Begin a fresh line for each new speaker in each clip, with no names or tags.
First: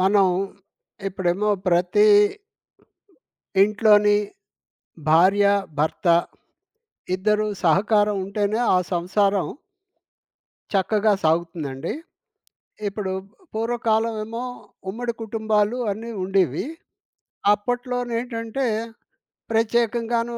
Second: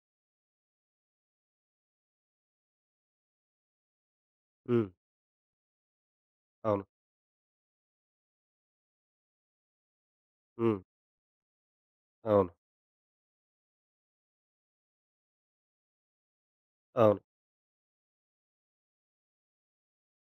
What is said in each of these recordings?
మనం ఇప్పుడేమో ప్రతీ ఇంట్లోని
హ్మ్.
భార్య, భర్త
అవును.
ఇద్దరు సహకారం ఉంటేనే ఆ సంసారం...
హ్మ్.
చక్కగా సాగుతుందండి.
అవును.
ఇప్పుడు పూర్వకాలం ఏమో, ఉమ్మడి కుటుంబాలు అన్నీ ఉండేవి.
అవును.
అప్పట్లోనేంటంటే ప్రత్యేకంగాను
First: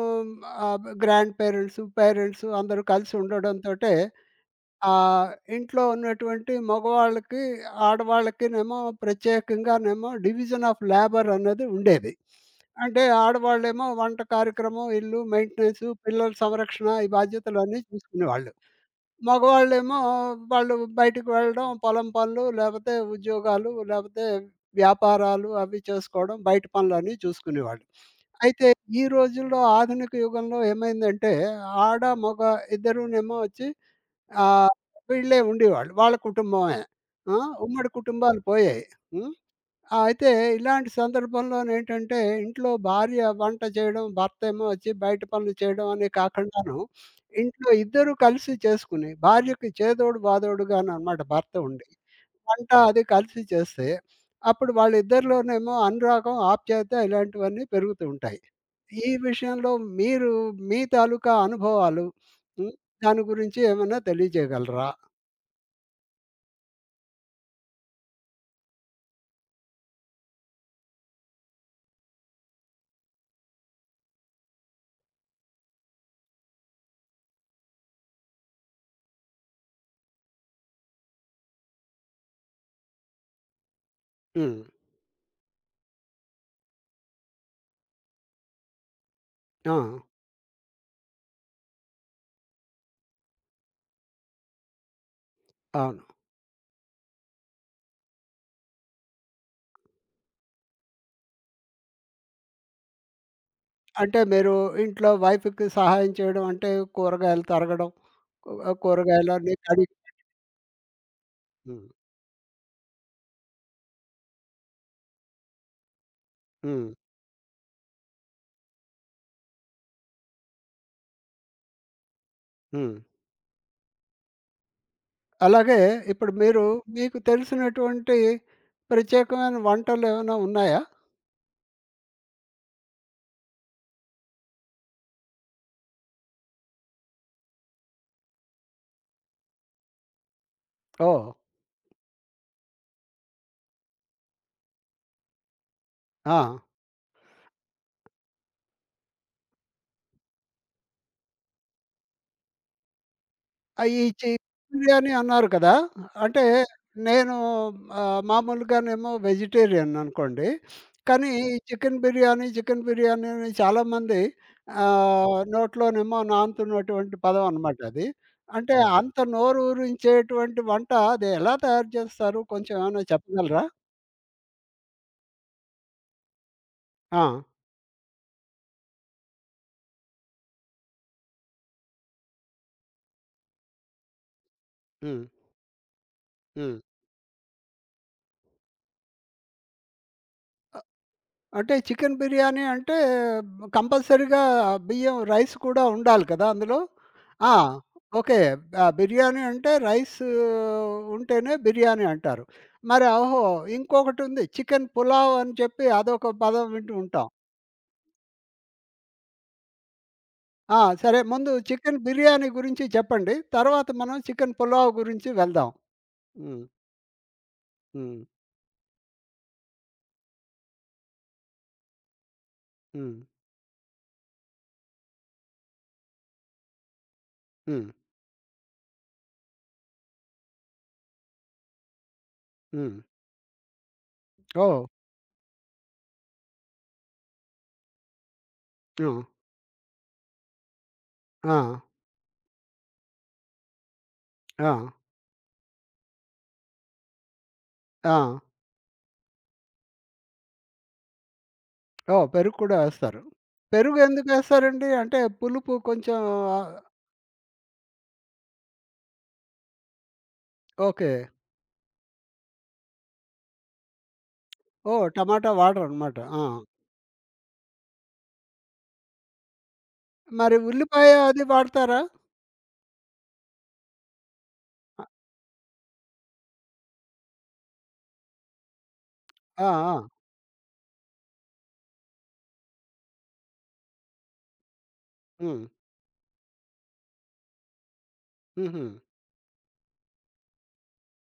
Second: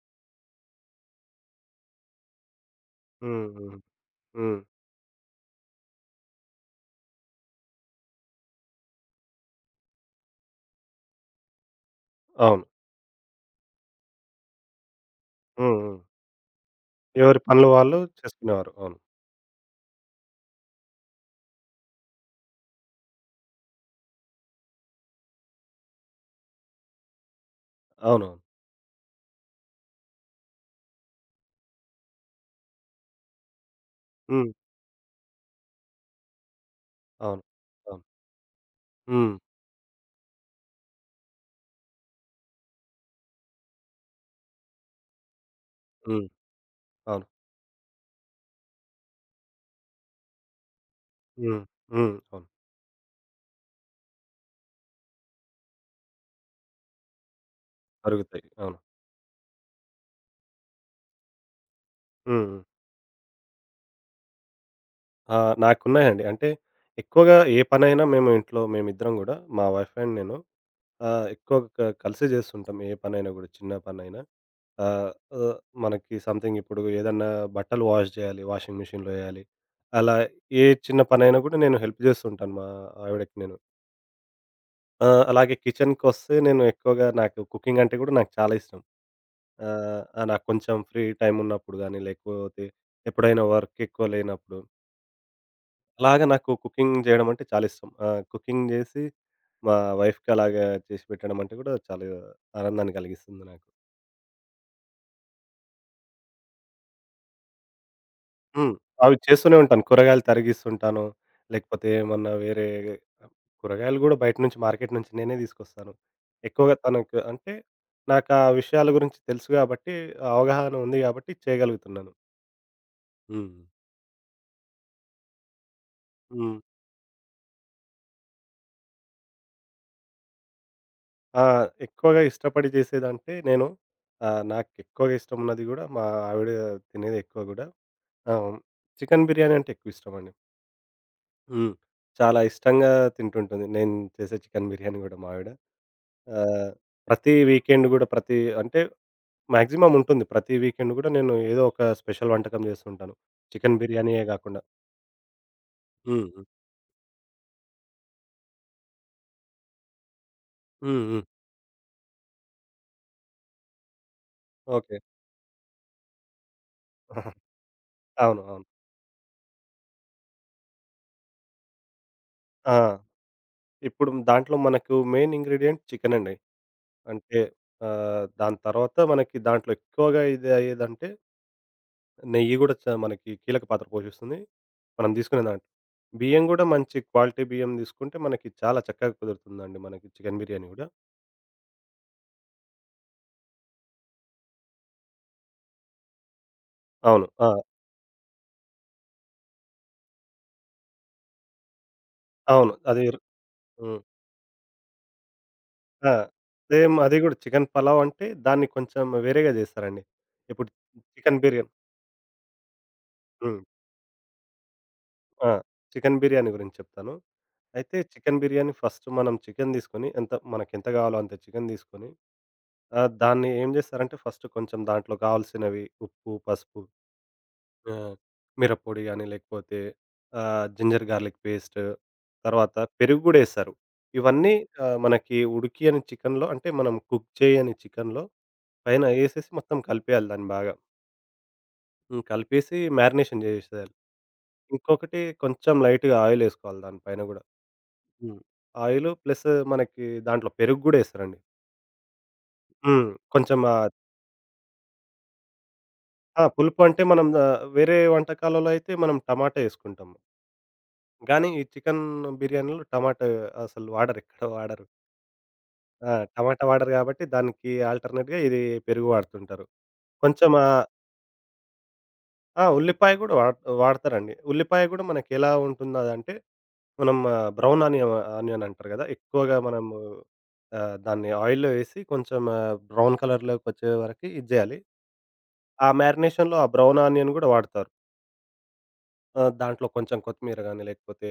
ఆహ్, గ్రాండ్ పేరెంట్స్, పేరెంట్స్. అందరూ కలిసి
హ్మ్. హ్మ్.
ఉండడంతోటే
హ్మ్.
ఆహ్, ఇంట్లో ఉన్నటువంటి మగవాళ్ళకి, ఆడవాళ్ళకినేేమో ప్రత్యేకంగానేమో, డివిజన్ ఆఫ్ లేబర్ అనేది ఉండేది.
అవును.
అంటే ఆడవాళ్ళేమో, వంట కార్యక్రమం ఇల్లు,
హ్మ్.
మెయింటెనెన్సు
హ్మ్.
పిల్లల సంరక్షణ ఈ
ఎవరి పనులు
బాధ్యతలన్నీ
వాళ్ళు,
చూసుకునేవాళ్ళు.
చేసుకునేవారు. అవును.
మగవాళ్ళేమో వాళ్ళు బయటకి వెళ్ళడం. పొలం పనులు, లేపోతే ఉద్యోగాలు, లేపోతే వ్యాపారాలు అవి చేసుకోవడం. బయట పనులన్నీ చూసుకునేవాళ్ళు.
అవునవును.
అయితే ఈ రోజుల్లో ఆధునిక యుగంలో ఏమైందంటే, ఆడ, మొగ ఇద్దరూనేమో వచ్చి
హ్మ్.
ఆహ్, వీళ్ళే ఉండేవాళ్ళు. వాళ్ళ కుటుంబమే. ఆ!
అవును.
ఉమ్మడి
అవును.
కుటుంబాలు పోయాయి. హ్మ్.
హ్మ్.
అయితే ఇలాంటి సందర్భంలోనేంటంటే ఇంట్లో భార్య వంట చేయడం, భర్తేమో వచ్చి బయట పనులు చేయడం అని
హ్మ్.
కాకండాను,
అవును.
ఇంట్లో ఇద్దరూ కలిసి చేసుకొని భార్యకి చేదోడు, బాదోడుగానన్నమాట భర్త
హ్మ్.
ఉండి.
హ్మ్. అవును.
వంట అది కలిసి చేస్తే, అప్పుడు వాళ్ళిద్దరిలోనేమో అనురాగం, ఆప్యాయత ఇలాంటివన్నీ పెరుగుతూ ఉంటాయి.
అరుగుతాయి. అవును.
ఈ విషయంలో మీరు మీ తాలూకా అనుభవాలు,
హ్మ్. హ్మ్.
హ్మ్. దాని గురించి ఏమన్నా తెలియజేయగలరా?
ఆ! నాకున్నాయండి. అంటే ఎక్కువగా ఏ పనైనా మేము ఇంట్లో, మేమిద్దరం గూడా మా వైఫ్ అండ్ నేను. ఆహ్, ఎక్కువగా క కలిసే జేస్తుంటాం. ఏ పనైనా గూడా, చిన్న పనైనా. ఆహ్, హ్మ్. మనకి సమ్‌థింగిప్పుడు. ఏదన్నా బట్టలు వాష్ జేయాలి. వాషింగ్ మిషన్‌లో వెయ్యాలి. అలా ఏ చిన్న పనైనా గూడా నేను హెల్ప్ జేస్తూ ఉంటాను. మా ఆవిడకి నేను.
హ్మ్.
ఆ! అలాగే కిచెన్‌కోస్తే నేను ఎక్కువగా నాకు కుకింగ్ అంటే గూడా నాకు చాలా ఇష్టం.
ఆ!
ఆహ్, ఆ నాకు కొంచెం ఫ్రీ టైమ్ ఉన్నప్పుడు గాని లేకపోతే ఎప్పుడైనా వర్క్ ఎక్కువ లేనప్పుడు
అవును.
అలాగా నాకు కుకింగ్ జేయడమంటే చాలా ఇష్టం. ఆహ్, కుకింగ్ జేసి, మా వైఫ్‌కలాగా చేసిపెట్టడమంటే గూడా చాలా ఆనందాన్ని గలిగిస్తుంది నాకు.
అంటే మీరు ఇంట్లో వైఫ్‌కి సహాయం చేయడం అంటే కూరగాయలు తరగడం, కూ
హ్మ్. అవి
కూరగాయలన్ని
చేస్తూనే ఉంటాను.
కడిగి
కూరగాయలు తరగిస్తుంటాను.
హ్మ్.
లేకపోతే ఏమన్నా వేరే కూరగాయలు గూడా బయట నుంచి మార్కెట్ నుంచి నేనే తీసుకొస్తాను. ఎక్కువగా
హ్మ్.
తనకు అంటే నాకా విషయాల గురించి తెలుసు గాబట్టి అవగాహన ఉంది గాబట్టి చేయగలుగుతున్నాను.
హ్మ్.
హ్మ్.
అలాగే ఇప్పుడు
హ్మ్.
మీరు, మీకు తెలిసినటువంటి ప్రత్యేకమైన వంటలేమన్నా ఉన్నాయా?
ఆ! ఎక్కువగా ఇష్టపడి జేసేదంటే నేను ఆహ్, నాకు ఎక్కువగా ఇష్టమున్నది గూడా మా ఆవిడ తినేది ఎక్కువ గూడా ఆ! హ్మ్. చికెన్ బిర్యానంటే ఎక్కువిష్టమండి.
ఓహ్!
హ్మ్. చాలా ఇష్టంగా తింటుంటుంది. నేను చేసే చికెన్ బిర్యానీ గూడా మావిడ.
ఆ!
ఆహ్, ప్రతి వీకెండ్ గూడా ప్రతి అంటే మాక్సిమం ఉంటుంది. ప్రతి వీకెండ్ గూడా, నేను ఏదో ఒక స్పెషల్ వంటకం జేస్తుంటాను చికెన్
ఆహ్, ఈ
బిర్యానీయే
చికెన్
గాకుండా.
బిర్యానీ అన్నారు కదా!
హ్మ్.
అంటే
హ్మ్.
నేను ఆహ్, మామూలుగానేమో వెజిటేరియననుకోండి.
హ్మ్. హ్మ్.
కానీ ఈ చికెన్ బిర్యానీ, చికెన్ బిర్యానీ అని చాలామంది
ఓకే.
ఆహ్, నోట్లోనేమో నానుతున్నటువంటి పదమనమాటది.
అవును. అవును.
అంటే అంత నోరురించేటువంటి వంట అది ఎలా తయారు చేస్తారు కొంచెం
ఆ!
ఏమన్నా చెప్పగలరా?
ఇప్పుడు దాంట్లో మనకు మెయిన్ ఇంగ్రీడియంట్ చికెన్ అండి. అంటే
ఆ!
ఆహ్ దాని తర్వాత మనకి దాంట్లో ఎక్కువగా ఇది అయ్యేదంటే నెయ్యి గూడా చ మనకి కీలక పాత్ర పోషిస్తుంది. మనం
హ్మ్.
దీసుకునే దాంట్లో. బియ్యం గూడా
హ్మ్.
మంచి క్వాలిటీ బియ్యం దీసుకుంటే మనకి చాలా చక్కగా కుదురుతుందండి మనకి చికెన్ బిర్యానీ
అ
గూడా.
అంటే చికెన్ బిర్యానీ అంటే కంపల్సరీగా బియ్యం రైస్ కూడా ఉండాలి కదా! అందులో?
అవును.
ఆ!
ఆ!
ఓకే. ఆహ్, బిర్యానీ అంటే రైస్ ఉంటేనే బిర్యానీ అంటారు.
అవును.
మరి
అదిరు
ఒహో!
హ్మ్.
ఇంకొకటుంది, చికెన్ పులావ్ అని చెప్పి
ఆ!
అదొక పదం వింటూ
సేమ్ అది
ఉంటాం.
గూడా చికెన్ పలావంటే దాన్ని కొంచెం వేరేగా జేస్తారండి. ఇప్పుడు
ఆ! సరే
చికెన్
ముందు
బిర్యా
చికెన్ బిర్యానీ గురించి చెప్పండి.
హ్మ్.
తర్వాత మనం చికెన్ పొలావ్ గురించి
ఆ!
వెళ్దాం.
చికెన్ బిర్యానీ
హ్మ్.
గురించి చెప్తాను. అయితే
హ్మ్.
చికెన్ బిర్యానీ ఫస్ట్ మనం చికెన్ దీసుకొని ఎంత మనకేంత గావాలో అంత చికెన్ దీసుకొని, ఆహ్,
హ్మ్.
దాన్ని ఏం జేస్తారంటే ఫస్ట్ కొంచెం దాంట్లో గావాల్సినవి ఉప్పు, పసుపు
హ్మ్.
ఆహ్, మిరపొడి గాని లేకపోతే ఆహ్, జింజర్ గార్లిక్ పేస్ట్. తర్వాత
హ్మ్.
పెరుగు గూడా ఎస్తరు. ఇవన్నీ
ఓహ్!
ఆహ్, మనకి ఉడికియని చికెన్‌లో, అంటే మనం కుక్ చేయని చికెన్‌లో పైన
ఆ!
ఏసేసి మొత్తం కలిపేయాలి దాన్ని బాగా.
ఆ!
హ్మ్. కలిపేసి మారినేషన్ జేసెశారు.
ఆ!
ఇంకొకటి కొంచెం లైట్‌గా ఆయిలేసుకోవాలి దాని పైన గూడా.
ఆ!
హ్మ్. ఆయిలు, ప్లెస్సు మనకి దాంట్లో పెరుగు గూడ ఏస్తరండి.
ఓహ్! పెరుగు కూడ
హ్మ్.
ఏస్తారు.
కొంచెం ఆహ్
పెరుగు ఎందుకేస్తారండి? అంటే పులుపు కొంచెం
ఆ!
ఆహ్,
పులుపు అంటే మనం, ఆ వేరే వంటకాలలో అయితే, మనం టమాట ఏసుకుంటాము.
ఓకే.
గానీ, ఈ చికెన్ బిర్యానీలో, టమాటా అసలు వాడరు. ఎక్కడ వాడరు.
ఓహ్! టమాటా
ఆ!
వాటరనమాట. ఆ!
టమాటా వాడరు గాబట్టి, దానికి, ఆల్‌టర్‌నేట్‌గా ఇది పెరుగు వాడుతుంటారు. కొంచెం
మరి
ఆహ్
ఉల్లిపాయ, అది వాడతారా?
ఆ! ఉల్లిపాయ గూడా వాడ వాడతరండి. ఉల్లిపాయ గూడా
అ
మనకి ఎలా ఉంటుందో అదంటే, మనం బ్రౌన్ ఆనియం ఆనియన్ అంటారు గదా! ఎక్కువగా
ఆ!
మనము
ఆ!
ఆహ్, దాన్ని ఆయిల్‌లో ఏసి, కొంచెం ఆ బ్రౌన్ కలర్‌లొకొచ్చే వరకి ఇది జేయాలి.
హ్మ్.
ఆ మ్యారినేషన్‌లో ఆ బ్రౌన్ ఆనియన్ గూడ వాడతారు.
హుహు.
ఆ! దాంట్లో కొంచెం కొత్తిమీర గానీ, లేకపోతే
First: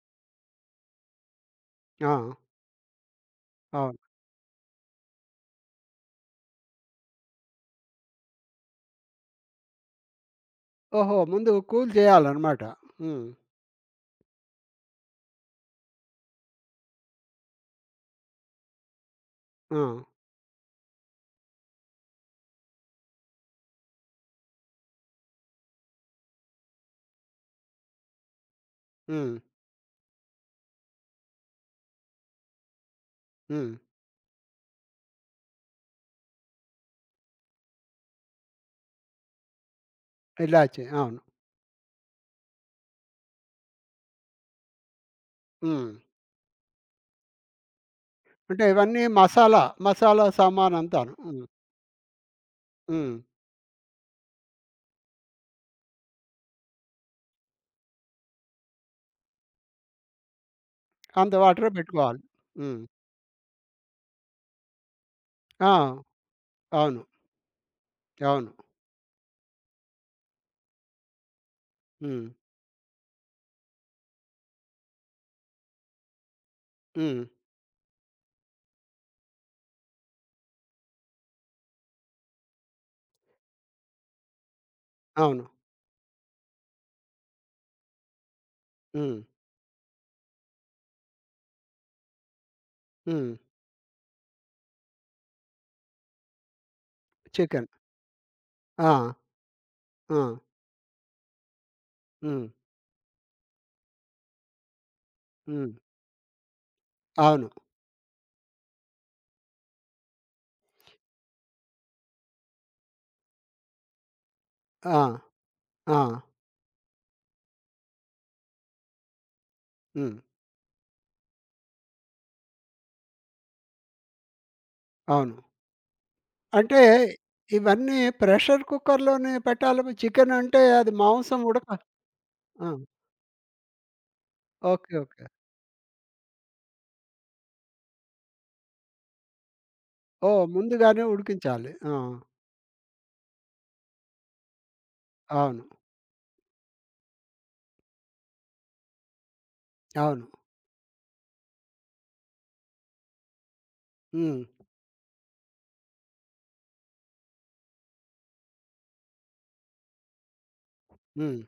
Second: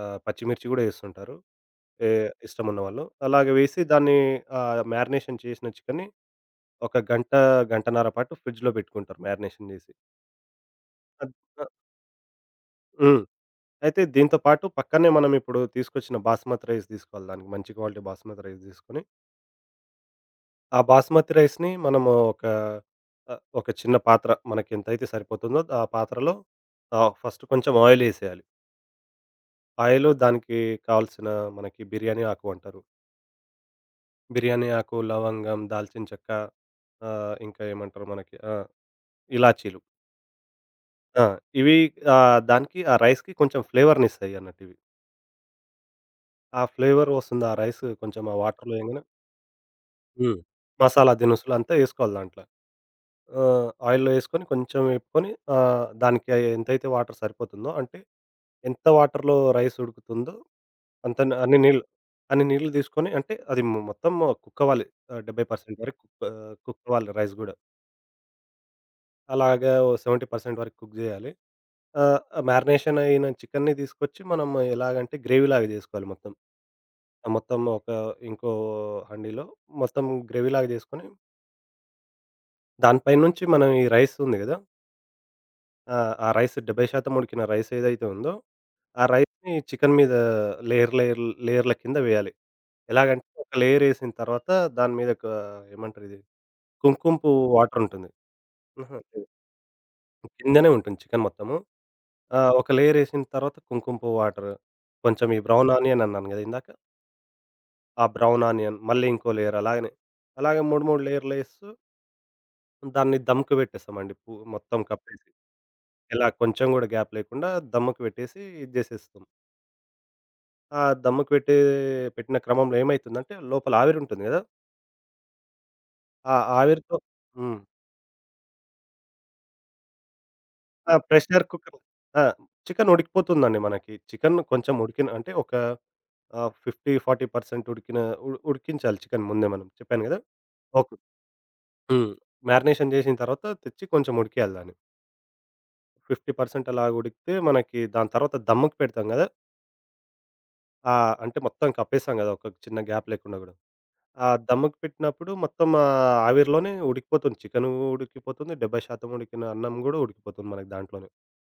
ఆహ్, పచ్చిమిర్చి గూడా ఏస్తుంటారు. ఏహ్,
ఆ!
ఇష్టమున్నవాళ్ళు. అలాగ వేసి
అవును.
దాన్ని ఆహ్, మ్యారినేషన్ చేసిన చికెన్‌ని ఒక గంట, గంటన్నర పాటు ఫ్రిడ్జ్‌లో పెట్టుకుంటారు మ్యారినేషన్ జేసి.
ఓహో!
అద్ధ్
ముందు
ఆహ్
కూల్ జేయాలనమాట.
హ్మ్.
హ్మ్.
అయితే దీంతో పాటు పక్కనే మనమిప్పుడు తీసుకొచ్చిన బాస్మతి రైస్ దీసుకోవాలి దానికి మంచి క్వాలిటీ బాస్మతి రైస్ దీసుకొని...
ఆ!
ఆ బాస్మతి రైస్‌ని మనము ఒక ఆహ్, ఒక చిన్న పాత్ర మనకెంతైతే సరిపోతుందో ఆ పాత్రలో ఆహ్, ఫస్ట్ కొంచెం ఆయిల్ ఏసేయాలి.
హ్మ్.
ఆయిలు దానికి కావాల్సిన మనకి బిర్యానీ ఆకు అంటారు.
హ్మ్.
బిర్యానీ ఆకు, లవంగం, దాల్చిన చెక్క ఆహ్, ఇంకా ఏమంటారు మనకి ఆ! ఇలాచీలు
ఇలాచి. అవును.
ఆ! ఇవి ఆహ్, దానికి ఆ రైస్‌కి కొంచెం ఫ్లేవర్‌నిస్తాయి అన్నట్టు ఇవి.
హ్మ్.
ఆ ఫ్లేవర్ ఒస్తుంది ఆ రైసు కొంచెం ఆ
అంటే
వాటర్‌లో
ఇవన్నీ
ఎయంగానే
మసాలా, మసాలా
హ్మ్. మసాలా
సామానంతాను. హ్మ్.
దినుసులంతా ఏసుకోవాలి దాంట్ల.
హ్మ్.
ఆ! ఆయిల్‌లో ఏసుకొని, కొంచెం వెపుకొని, ఆహ్, దానికి ఎంతైతే వాటర్ సరిపోతుందో, అంటే ఎంత వాటర్‌లో రైస్ ఉడుకుతుందో,
అంత
అంతన్న అన్ని
వాటరే
నీళ్
పెట్టుకోవాలి.
అన్ని నీళ్లు
హ్మ్.
దీసుకొని అంటే అది ము మొత్తం కుకవ్వాలి ఆహ్, 70
ఆ!
పర్సెంట్ వరకు ఆహ్,
అవును.
కుకవ్వాలి రైస్ గూడా.
అవును.
అలాగా ఓ 70 పర్సెంట్ వరకు కుక్ జేయాలి. ఆహ్,
హ్మ్.
మ్యారినేషన్ అయిన చికెన్‌ని దీసుకొచ్చి, మనం ఎలాగంటే గ్రేవీలాగా జేసుకోవాలి మొత్తం.
హ్మ్.
ఆ మొత్తం ఒక ఇంకో హండీలో మొత్తం గ్రేవీలాగా జేసుకొని దాని పైనుంచి మనం ఈ రైసుంది గదా!
అవును.
ఆ! ఆ రైసు 70 శాతం ఉడికిన రైస్ ఏదైతే ఉందో ఆ
హ్మ్.
రైస్‌ని చికెన్ మీద లేయర్, లేయర్ లేయర‌లకింద వేయాలి. ఎలాగంటే
హ్మ్.
ఒక లేయరేసిన తర్వాత దాని మీదొక ఏమంటారు ఇది? కుంకుంపువ్వు
చికెన్.
వాటరుంటుంది.
ఆ!
హుహు.
ఆ!
కిందనే ఉంటుంది చికెన్ మొత్తము.
హ్మ్.
ఆహ్, ఒక లేయరేసిన తర్వాత కుంకుంపువ్వు వాటరు. కొంచెము ఈ బ్రౌన్
హ్మ్.
ఆనియన్ అన్నాను గదా! ఇందాక?
అవును.
ఆ! Brown onion. మళ్ళీ ఇంకో లేయర్ అలాగనే. అలాగ 3, 3 లేయర్‌లేస్తు... దాన్ని ధమ్‌కిబెట్టేస్తామండి పు మొత్తం
ఆ!
కప్పేసి.
ఆ!
ఇలా కొంచెం గూడా గ్యాప్ లేకుండా దమ్ముకు వెట్టేసి ఇది జేసేస్తాం.
హ్మ్.
ఆ! దమ్ముకు వెట్టే పెట్టిన క్రమంలో ఏమైతుందంటే లోపల ఆవిరుంటుంది గదా...
అవును.
ఆ
అంటే
ఆవిరితో హ్మ్.
ఇవన్నీ ప్రెషర్ కుక్కర్‌లోనే పెట్టాలేమో! చికెనంటే అది
ఆ!
మాంసం
ప్రెషర్
ఉడక
కుక్కర్ ఆ!
ఆ!
చికెన్ ఉడికిపోతుందండి మనకి. చికెన్ కొంచెం
ఓకే.
ఉడికిన
ఓకే.
అంటే ఒక ఆహ్, 50, 40 పర్సెంట్ ఉడికిన, ఉడు ఉడికించాలి చికెన్ ముందే మనం చెప్పాను గదా!
ఓహ్!
ఒక్
ముందుగానే ఉడికించాలి. ఆ!
హ్మ్. మ్యారినేషన్ చేసిన తర్వాత తెచ్చి కొంచెం ఉడికియాలి దాన్ని.
అవును.
50% పర్సెంట్ అలాగా ఉడికితే, మనకి దాని తర్వాత దమ్ముకి పెడతాం గదా!
అవును.
ఆ! అంటే మొత్తం కప్పేసాం గదా! ఒక చిన్న గ్యాప్ లేకుండా గూడా. ఆ!
హ్మ్.
దమ్ముకి పెట్టినప్పుడు మొత్తం, ఆ ఆవిరిలోనే ఉడికిపోతుంది. చికెనూడికిపోతుంది. 70% శాతం ఉడికిన అన్నం గూడా, ఉడికిపోతుంది మనకి దాంట్లోనే.
హ్మ్.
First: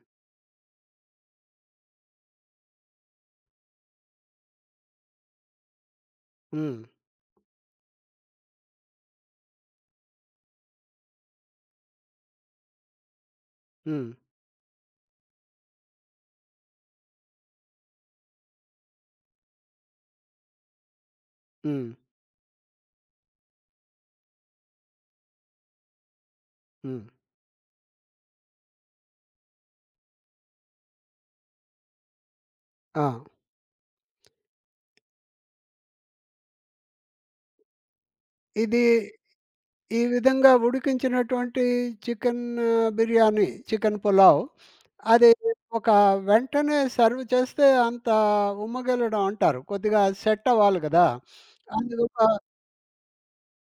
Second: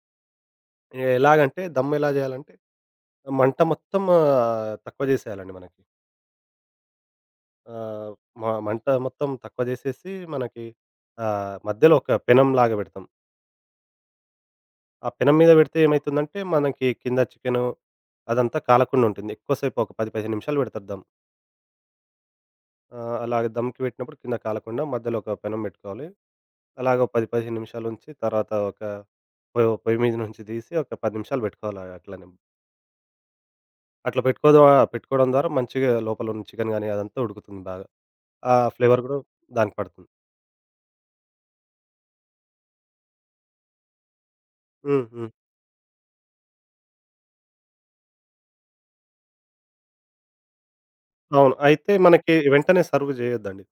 ఎ ఎలాగంటే, దమ్మేలా జేయాలంటే, మంట మొత్తము తక్కువ జేసేయాలండి మనకి.
హ్మ్.
ఆ! మ మంట మొత్తం తక్కువ జేసేసి, మనకి ఆహ్, మధ్యలో ఒక పెనంలాగా బెడతాం.
హ్మ్.
ఆ పెనం మీద బెడితే ఏమైతుందంటే మనకి, కింద చికెను అదంతా కాలకుండా ఉంటుంది. ఎక్కువ సేపు ఒక 10, 15 నిమిషాలు బెడతరు దమ్.
హ్మ్.
ఆ! అలాగ దమ్‌కి బెట్టినప్పుడు కింద కాలకుండా, మధ్యలో ఒక పెనం బెట్టుకోవాలి. అలాగో
హ్మ్.
10, 15 నిమిషాలుంచి. తర్వాత ఒక పో పోయిమీద నుంచి దీసి, ఒక 10 నిమిషాలు బెట్టుకోవాలి, ఆ అట్లనే.
ఆ!
అట్లా పెట్టుకోద పెట్టుకోవడం ద్వారా, మంచిగా లోపలున్న చికెన్ గానీ, అదంతా ఉడుకుతుంది బాగా. ఆ!
ఇది
ఫ్లేవర్ గూడ దానికి
ఈ
పడుతుంది.
విధంగా ఉడికించినటువంటి చికెన్ బిర్యానీ, చికెన్ పులావ్.
హ్మ్.
అది
హ్మ్.
ఒక వెంటనే, సర్వ్ జేస్తే అంత ఉమ్మగెలడం అంటారు. కొద్దిగా సెట్ అవ్వాలి గదా!
అవును. అయితే
అందుగొక
మనకి వెంటనే సర్వ్ జేయొద్దండి.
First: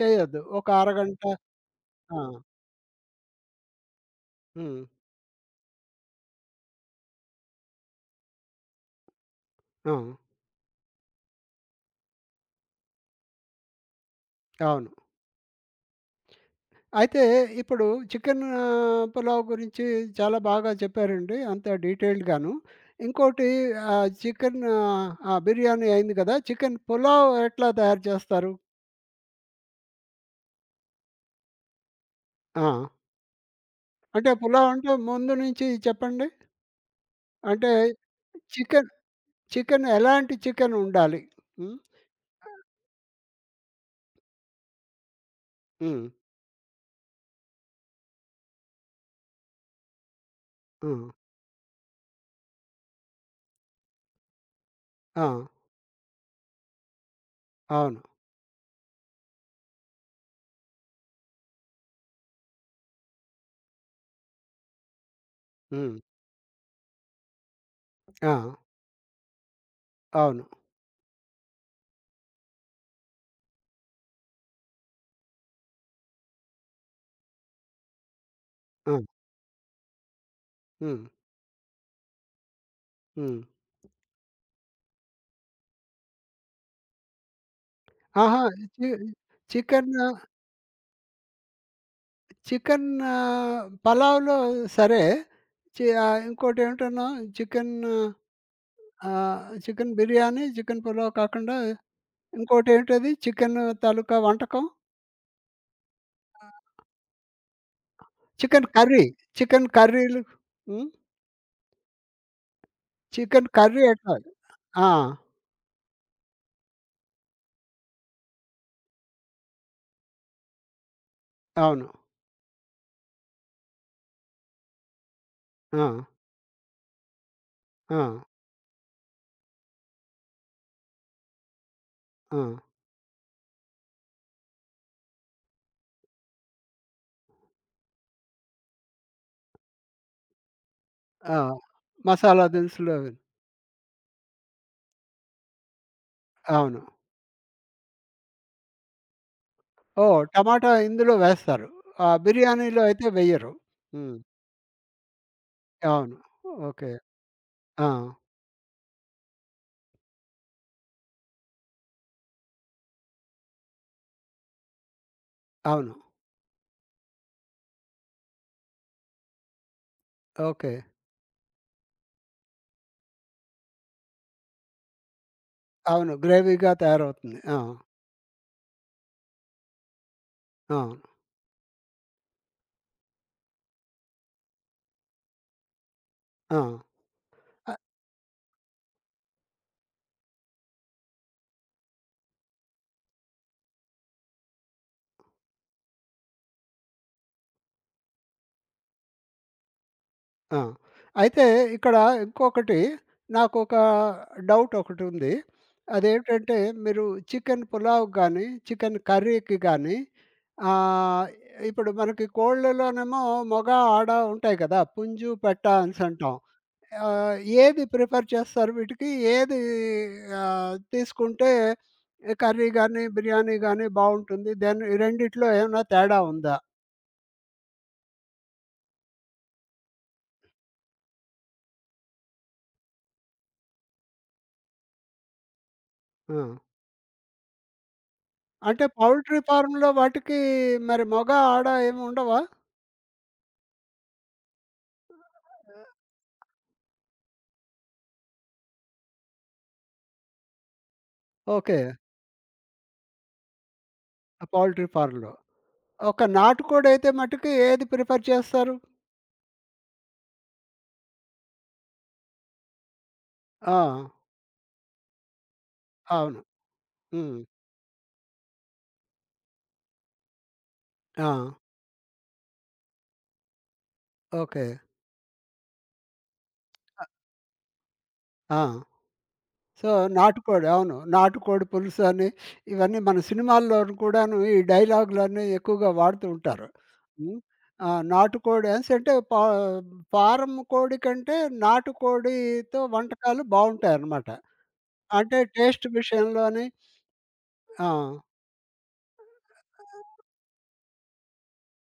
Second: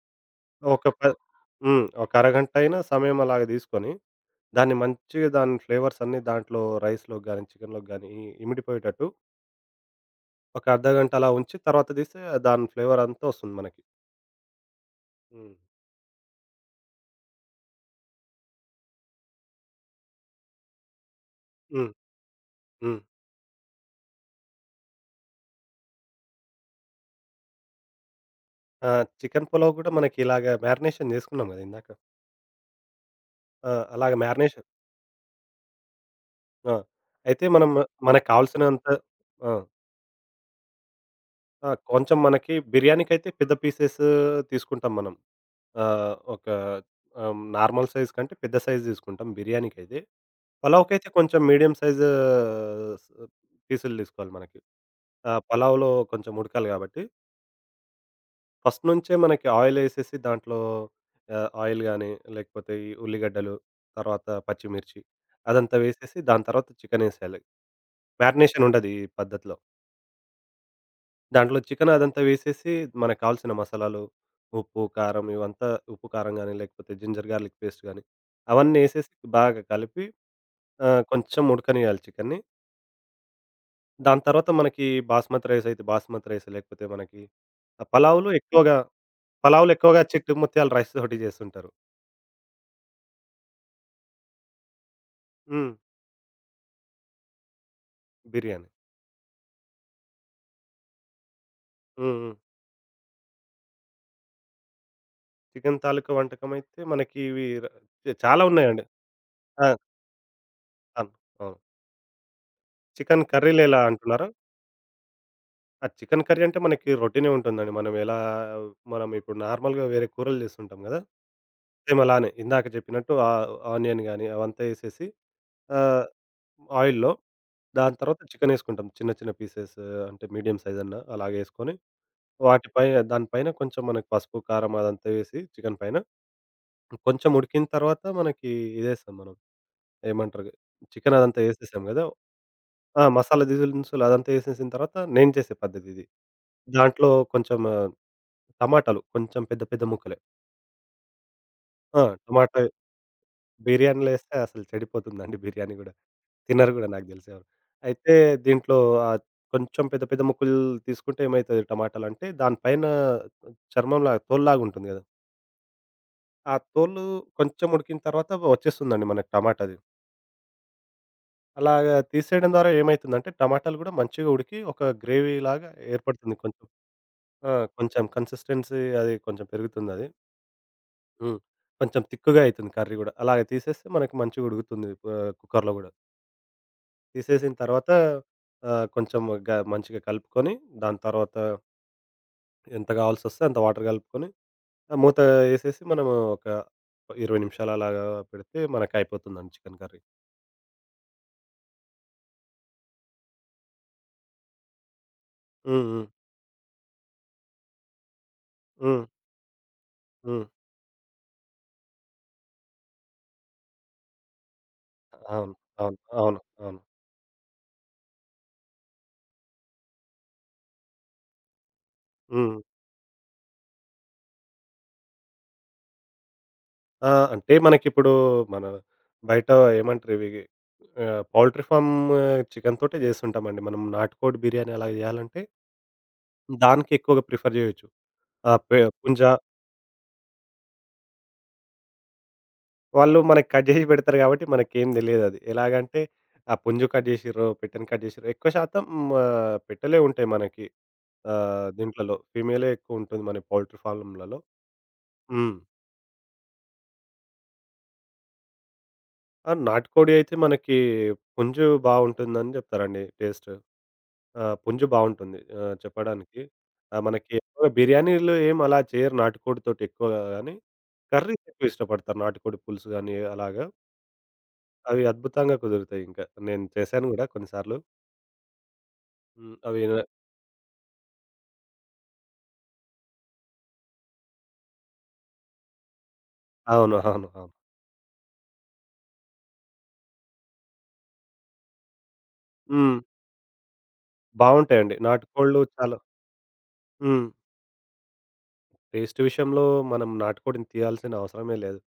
చెయ్యొద్దు. ఒక
ఒక్క ప
అరగంట
హ్మ్. ఒక
ఆ!
అరగంటైనా, సమయం అలాగా దీసుకొని, దాన్ని
హ్మ్.
మంచిగా దాని ఫ్లేవర్స్ అన్నీ, దాంట్లో రైస్‍లోకి గాని, చికెన్‍లోకి గానీ, ఇమిడిపోయేటట్టు
ఆ!
ఒక అర్ధగంట అలా ఉంచి. తర్వాత దీస్తే, దాని ఫ్లేవరంతా ఒస్తుంది మనకి.
అవును.
హ్మ్.
అయితే ఇప్పుడు చికెన్ పులావ్ గురించి చాలా బాగా చెప్పారండి. అంతా
హ్మ్.
డీటెయిల్డ్‌ గాను.
హ్మ్.
ఇంకోటి ఆహ్, చికెన్ ఆహ్, ఆ బిర్యానీ అయింది గదా! చికెన్ పులావ్ ఎట్లా తయారు జేస్తారు?
ఆ! చికెన్ పులావ్ గూడా, మనకిలాగా మ్యారినేషన్ జేసుకున్నాం గదా! ఇందాక.
ఆ!
ఆ! అలాగా
అంటే
మ్యార్నేషన్
పులావ్ అంటే ముందు నుంచి చెప్పండి?
ఆ! అయితే
అంటే
మనం మన కావాల్సినంత
చికెన్
ఆ!
చికెన్ ఎలాంటి చికెనుండాలి?
ఆ!
హ్మ్.
కొంచెం మనకి బిర్యానీకైతే, పెద్ద పీసెస్సు దీసుకుంటాం మనం.
హ్మ్.
ఆహ్, ఒక ఆమ్, నార్మల్ సైజ్ కంటే, పెద్ద సైజ్ దీసుకుంటాం బిర్యానీకైతే. పలావ్‍కైతే
హ్మ్.
కొంచెం మీడియం సైజ్ ఆహ్, పీసులు దీసుకోవాలి మనకి. ఆ!
ఆ!
పలావ్‍లో కొంచెం ఉడకాలి గాబట్టి.
అవును.
ఫస్ట్ నుంచే మనకి ఆయిలేసేసి, దాంట్లో ఆహ్, ఆయిల్ గానీ, లేకపోతే ఈ ఉల్లిగడ్డలు, తర్వాత పచ్చిమిర్చి అదంతా
హ్మ్.
వేసేసి, దాని తర్వాత చికెనేసేయాలి.
ఆ!
మ్యారినేషన్ ఉండది ఈ పద్ధతిలో.
అవును.
దాంట్లో చికెనదంతా వేసేసి, మనకు కావాల్సిన మసాలాలు, ఉప్పు, కారం ఇవంతా ఉప్పు, కారం గానీ, లేకపోతే జింజర్ గా‌ర్లిక్ పేస్ట్ గానీ, అవన్నీ
హ్మ్.
ఏసేసి బాగా కలిపి
హ్మ్.
ఆహ్, కొంచెం ఉడకనీయాలి చికెన్‌ని.
హ్మ్.
దాంతర్వాత మనకి బాస్మతి రైసయితే బాస్మతి రైస్ లేకపోతే, మనకి ఆహ్, పలావులో
ఆహా! ఇ
ఎక్కువగా
చి
పలావులో ఎక్కువగా
చికెను
చిట్టి ముత్యాల రైస్‌తోటి జేస్తుంటారు.
చికెన్ను పలావులో సరే.
హ్మ్.
చి ఆహ్, ఇంకోటి ఏవిటన్నావు? చికెన్ను
బిర్యానీ.
ఆహ్, చికెన్ బిర్యానీ, చికెన్ పులావ్ కాకుండా,
హ్మ్. హ్మ్.
ఇంకోటేంటది? చికెను తాలూకా వంటకం?
చికెన్ తాలూకా వంటకమయితే, మనకి ఇవి ర చాలా
చికెన్
ఉన్నాయండి.
కర్రీ.
ఆ!
చికెన్ కర్రీలు హ్మ్.
తన్ అవును. చికెన్
చికెన్
కర్రీలెలా
కర్రీ
అంటున్నారా?
ఎట్లాది? ఆ!
ఆ! చికెన్ కర్రీ అంటే మనకి రొటీనే ఉంటుందండి. మనం ఎలా మనం ఇప్పుడు నార్మల్‌గా వేరే కూరలు జేస్తుంటాం గదా!
అవును.
సేమ్ అలానే. ఇందాక జెప్పినట్టు ఆ అనియన్ గానీ, అవంతా ఏసేసి,
ఆ!
ఆహ్, ఆయిల్‌లో. దాని తర్వత
ఆ!
చికెనేసుకుంటాం. చిన్న, చిన్న పీసెస్ అంటే మీడియం సైజన్నా. అలాగేసుకొని
ఆ!
వాటి పై దాని పైన కొంచెం మనకు పసుపు, కారం అదంతా వేసి చికెన్ పైన, కొంచెం ఉడికిన తర్వాత మనకి ఇదేస్తాం మనం, ఏమంటరగా? చికెన్
ఆ!
అదంతా ఏసేసాం గదా!
మసాలా దినుసులు
ఆ!
అవి.
మసాలా దీనుసులు అదంతా ఏసేసిన తర్వాత నేను జేసే పద్ధతిది.
అవును.
దాంట్లో కొంచెము టమాటాలు, కొంచెం పెద్ద, పెద్ద ముక్కలే.
ఓహ్! టమాటా ఇందులో వేస్తారు.
ఆ!
ఆ!
టమాట ఎ
బిర్యానీలో అయితే వెయ్యరు.
బిర్యానీలో
హ్మ్.
ఏస్తే అసలు చెడిపోతుందండి. బిర్యానీ గూడా.
అవును.
తినరు గూడా
ఓకే.
నాకు దెలిసెవరు.
ఆ!
అయితే దీంట్లో ఆహ్, కొంచెం పెద్ద, పెద్ద ముక్కలు తీసుకుంటేమైతది టమాటాలంటే, దాని పైన చర్మంలాగా తోల్లాగా ఉంటుంది గదా!
అవును.
ఆ తోలు కొంచెం ఉడికిన తర్వాత ఒచ్చేస్తుందండి మనకి టమాటాది.
ఓకే.
అలాగా తీసేయడం ద్వారా ఏమైతుందంటే, టమాటాలు గూడా మంచిగా ఉడికి, ఒక గ్రేవీలాగా
అవును.
ఏర్పడుతుంది కొంచెం
గ్రేవీగా తయారవుతుంది.
ఆ!
ఆ!
కొంచెం కన్సిస్టెన్సీ అది కొంచెం పెరుగుతుందది.
ఆ!
హ్మ్. కొంచెం తిక్కుగా అయితుంది కర్రీ గూడా. అలాగా తీసేస్తే మనకి మంచిగుడుకుతుంది ఆహ్, కుక్కరులో గూడా.
ఆ!
తీసేసిన
ఆహ్
తర్వాత ఆహ్, కొంచెం గా మంచిగా కలుపుకొని దాని తర్వాత... ఎంత గావాల్సొస్తే అంత వాటర్ గలుపుకొని. ఆ మూత ఏసేసి, మనము ఒక 20 నిమిషాలలాగా పెడితే మనకు అయిపోతుందండి చికెన్ కర్రీ.
ఆ! అయితే ఇక్కడ ఇంకొకటి, నాకొక డౌట్ ఒకటుంది.
హ్మ్. హ్మ్.
అదేంటంటే, మీరు చికెను పులావుకి గానీ, చికెన్
హ్మ్.
కర్రీకి గానీ,
హ్మ్.
ఆహ్, ఇప్పుడు మనకి కోళ్ళలోనేమో మొగ, ఆడ ఉంటాయి కదా! పుంజు,
అవును.
పెట్ట
అవును.
అనేసంటాం.
అవును. అవును.
ఆహ్, ఏది ప్రిఫర్ చేస్తారు వీటికి? ఏది ఆహ్, తీసుకుంటే
హ్మ్.
కర్రీ గానీ, బిర్యానీ గానీ బావుంటుంది? దెని ఈ రెండిట్లో ఏమన్నా తేడా ఉందా?
ఆ! అంటే మనకిప్పుడు మన బయట ఏమంటారివి ఆహ్, పౌల్ట్రీ ఫార్మ్ చికెన్‌తోటే జేసుంటామండి. మనం నాటుకోడి బిర్యానీ అలాగ జేయాలంటే
ఆ!
దానికెక్కువగా ప్రిఫర్ జేయొచ్చు. ఆహ్, పే
అంటే
పుంజ
పౌల్ట్రీ ఫార్మ్‌లో వాటికి మరి మొగ ఆడ ఏమి ఉండవా?
వాళ్ళు మనకి కట్ జేసి పెడతారు గాబట్టి మనకేం తెలీయదది.
ఆ!
ఎలాగంటే, ఆ పుంజు కట్ జేసిర్రో, పెట్టెని కట్ చేసిర్ర ఎక్కువ శాతం ఆహ్, పెట్టలే ఉంటాయి మనకి. ఆహ్,
ఓకే.
దీంట్లలో ఫీమేలే ఎక్కువుంటది మన పౌల్ట్రీ ఫార్లమ్‌లలో.
ఆ పౌల్ట్రీ ఫార్మ్‌లో.
హ్మ్.
ఒక నాటుకోడయితే మట్టికి ఏది ప్రిఫర్ చేస్తారు?
ఆ! నాటికోడి అయితే మనకి పుంజు బా ఉంటుందని చెప్తారండి టేస్ట్.
ఆ!
ఆ! పుంజు బావుంటుంది ఆహ్,
అవును.
చెప్పడానికి. ఆ!
హ్మ్.
మనకెక్కువగా బిర్యానీలో ఏం అలా చేయరు నాటుకోడితోటెక్కువగా గాని, కర్రీస్
ఆ!
ఎక్కువ ఇష్టపడతారు నాటికోడి పులుసు గాని అలాగా.
ఓకే.
అవి అద్భుతంగా కుదురుతాయి ఇంకా. నేను
అ
చేశాను గూడా కొన్నిసార్లు.
ఆ!
హ్మ్.
సో
అవినన
నాటికోడి అవును. నాటుకోడి పులుసు అని ఇవన్నీ మన సినిమాల్లోను కూడాను ఈ డైలాగు‌లన్నీ ఎక్కువగా వాడుతూ ఉంటారు.
అవును. అవును.
హ్మ్.
అవును.
ఆ! నాటుకోడి సేట్టే పా ఫారం కోడి కంటే నాటుకోడితో
హ్మ్.
వంటకాలు బావుంటాయన్నమాట.
బావుంటాయండి. నాటి
అంటే
కోళ్ళు
టేస్ట్
చాలా
విషయంలోని
హ్మ్.
ఆ!
టేస్ట్ విషయంలో మనం నాటుకోడిని తీయాల్సిన అవసరమే లేదు.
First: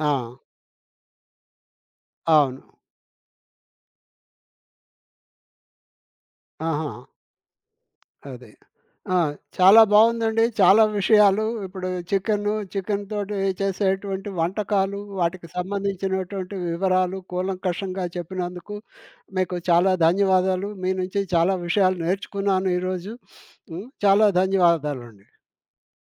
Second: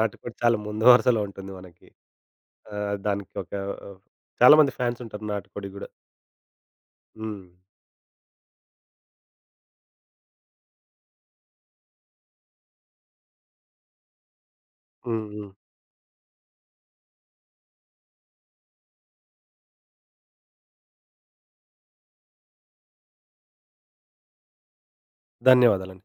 ఆ!
చాలా ముందు వరుసలో ఉంటుంది మనకి.
అవును.
ఆహ్, దానికొక ఆహ్, చాలామంది ఫ్యాన్స్ ఉంటారు నాటకోడికి గూడా.
ఆహా!
హ్మ్.
అదే. ఆ! చాలా బావుందండి. చాలా విషయాలు ఇప్పుడు చికెను, చికెన్‌తోటి చేసేటువంటి వంటకాలు,
హ్మ్.
వాటికి
హ్మ్.
సంబంధించినటువంటి వివరాలు, కూలంకషంగా చెప్పినందుకు, మీకు చాలా ధన్యవాదాలు. మీ నుంచి చాలా విషయాలు నేర్చుకున్నాను ఈరోజు. హ్మ్. చాలా ధన్యవాదాలండి.
ధన్యవాదాలండి.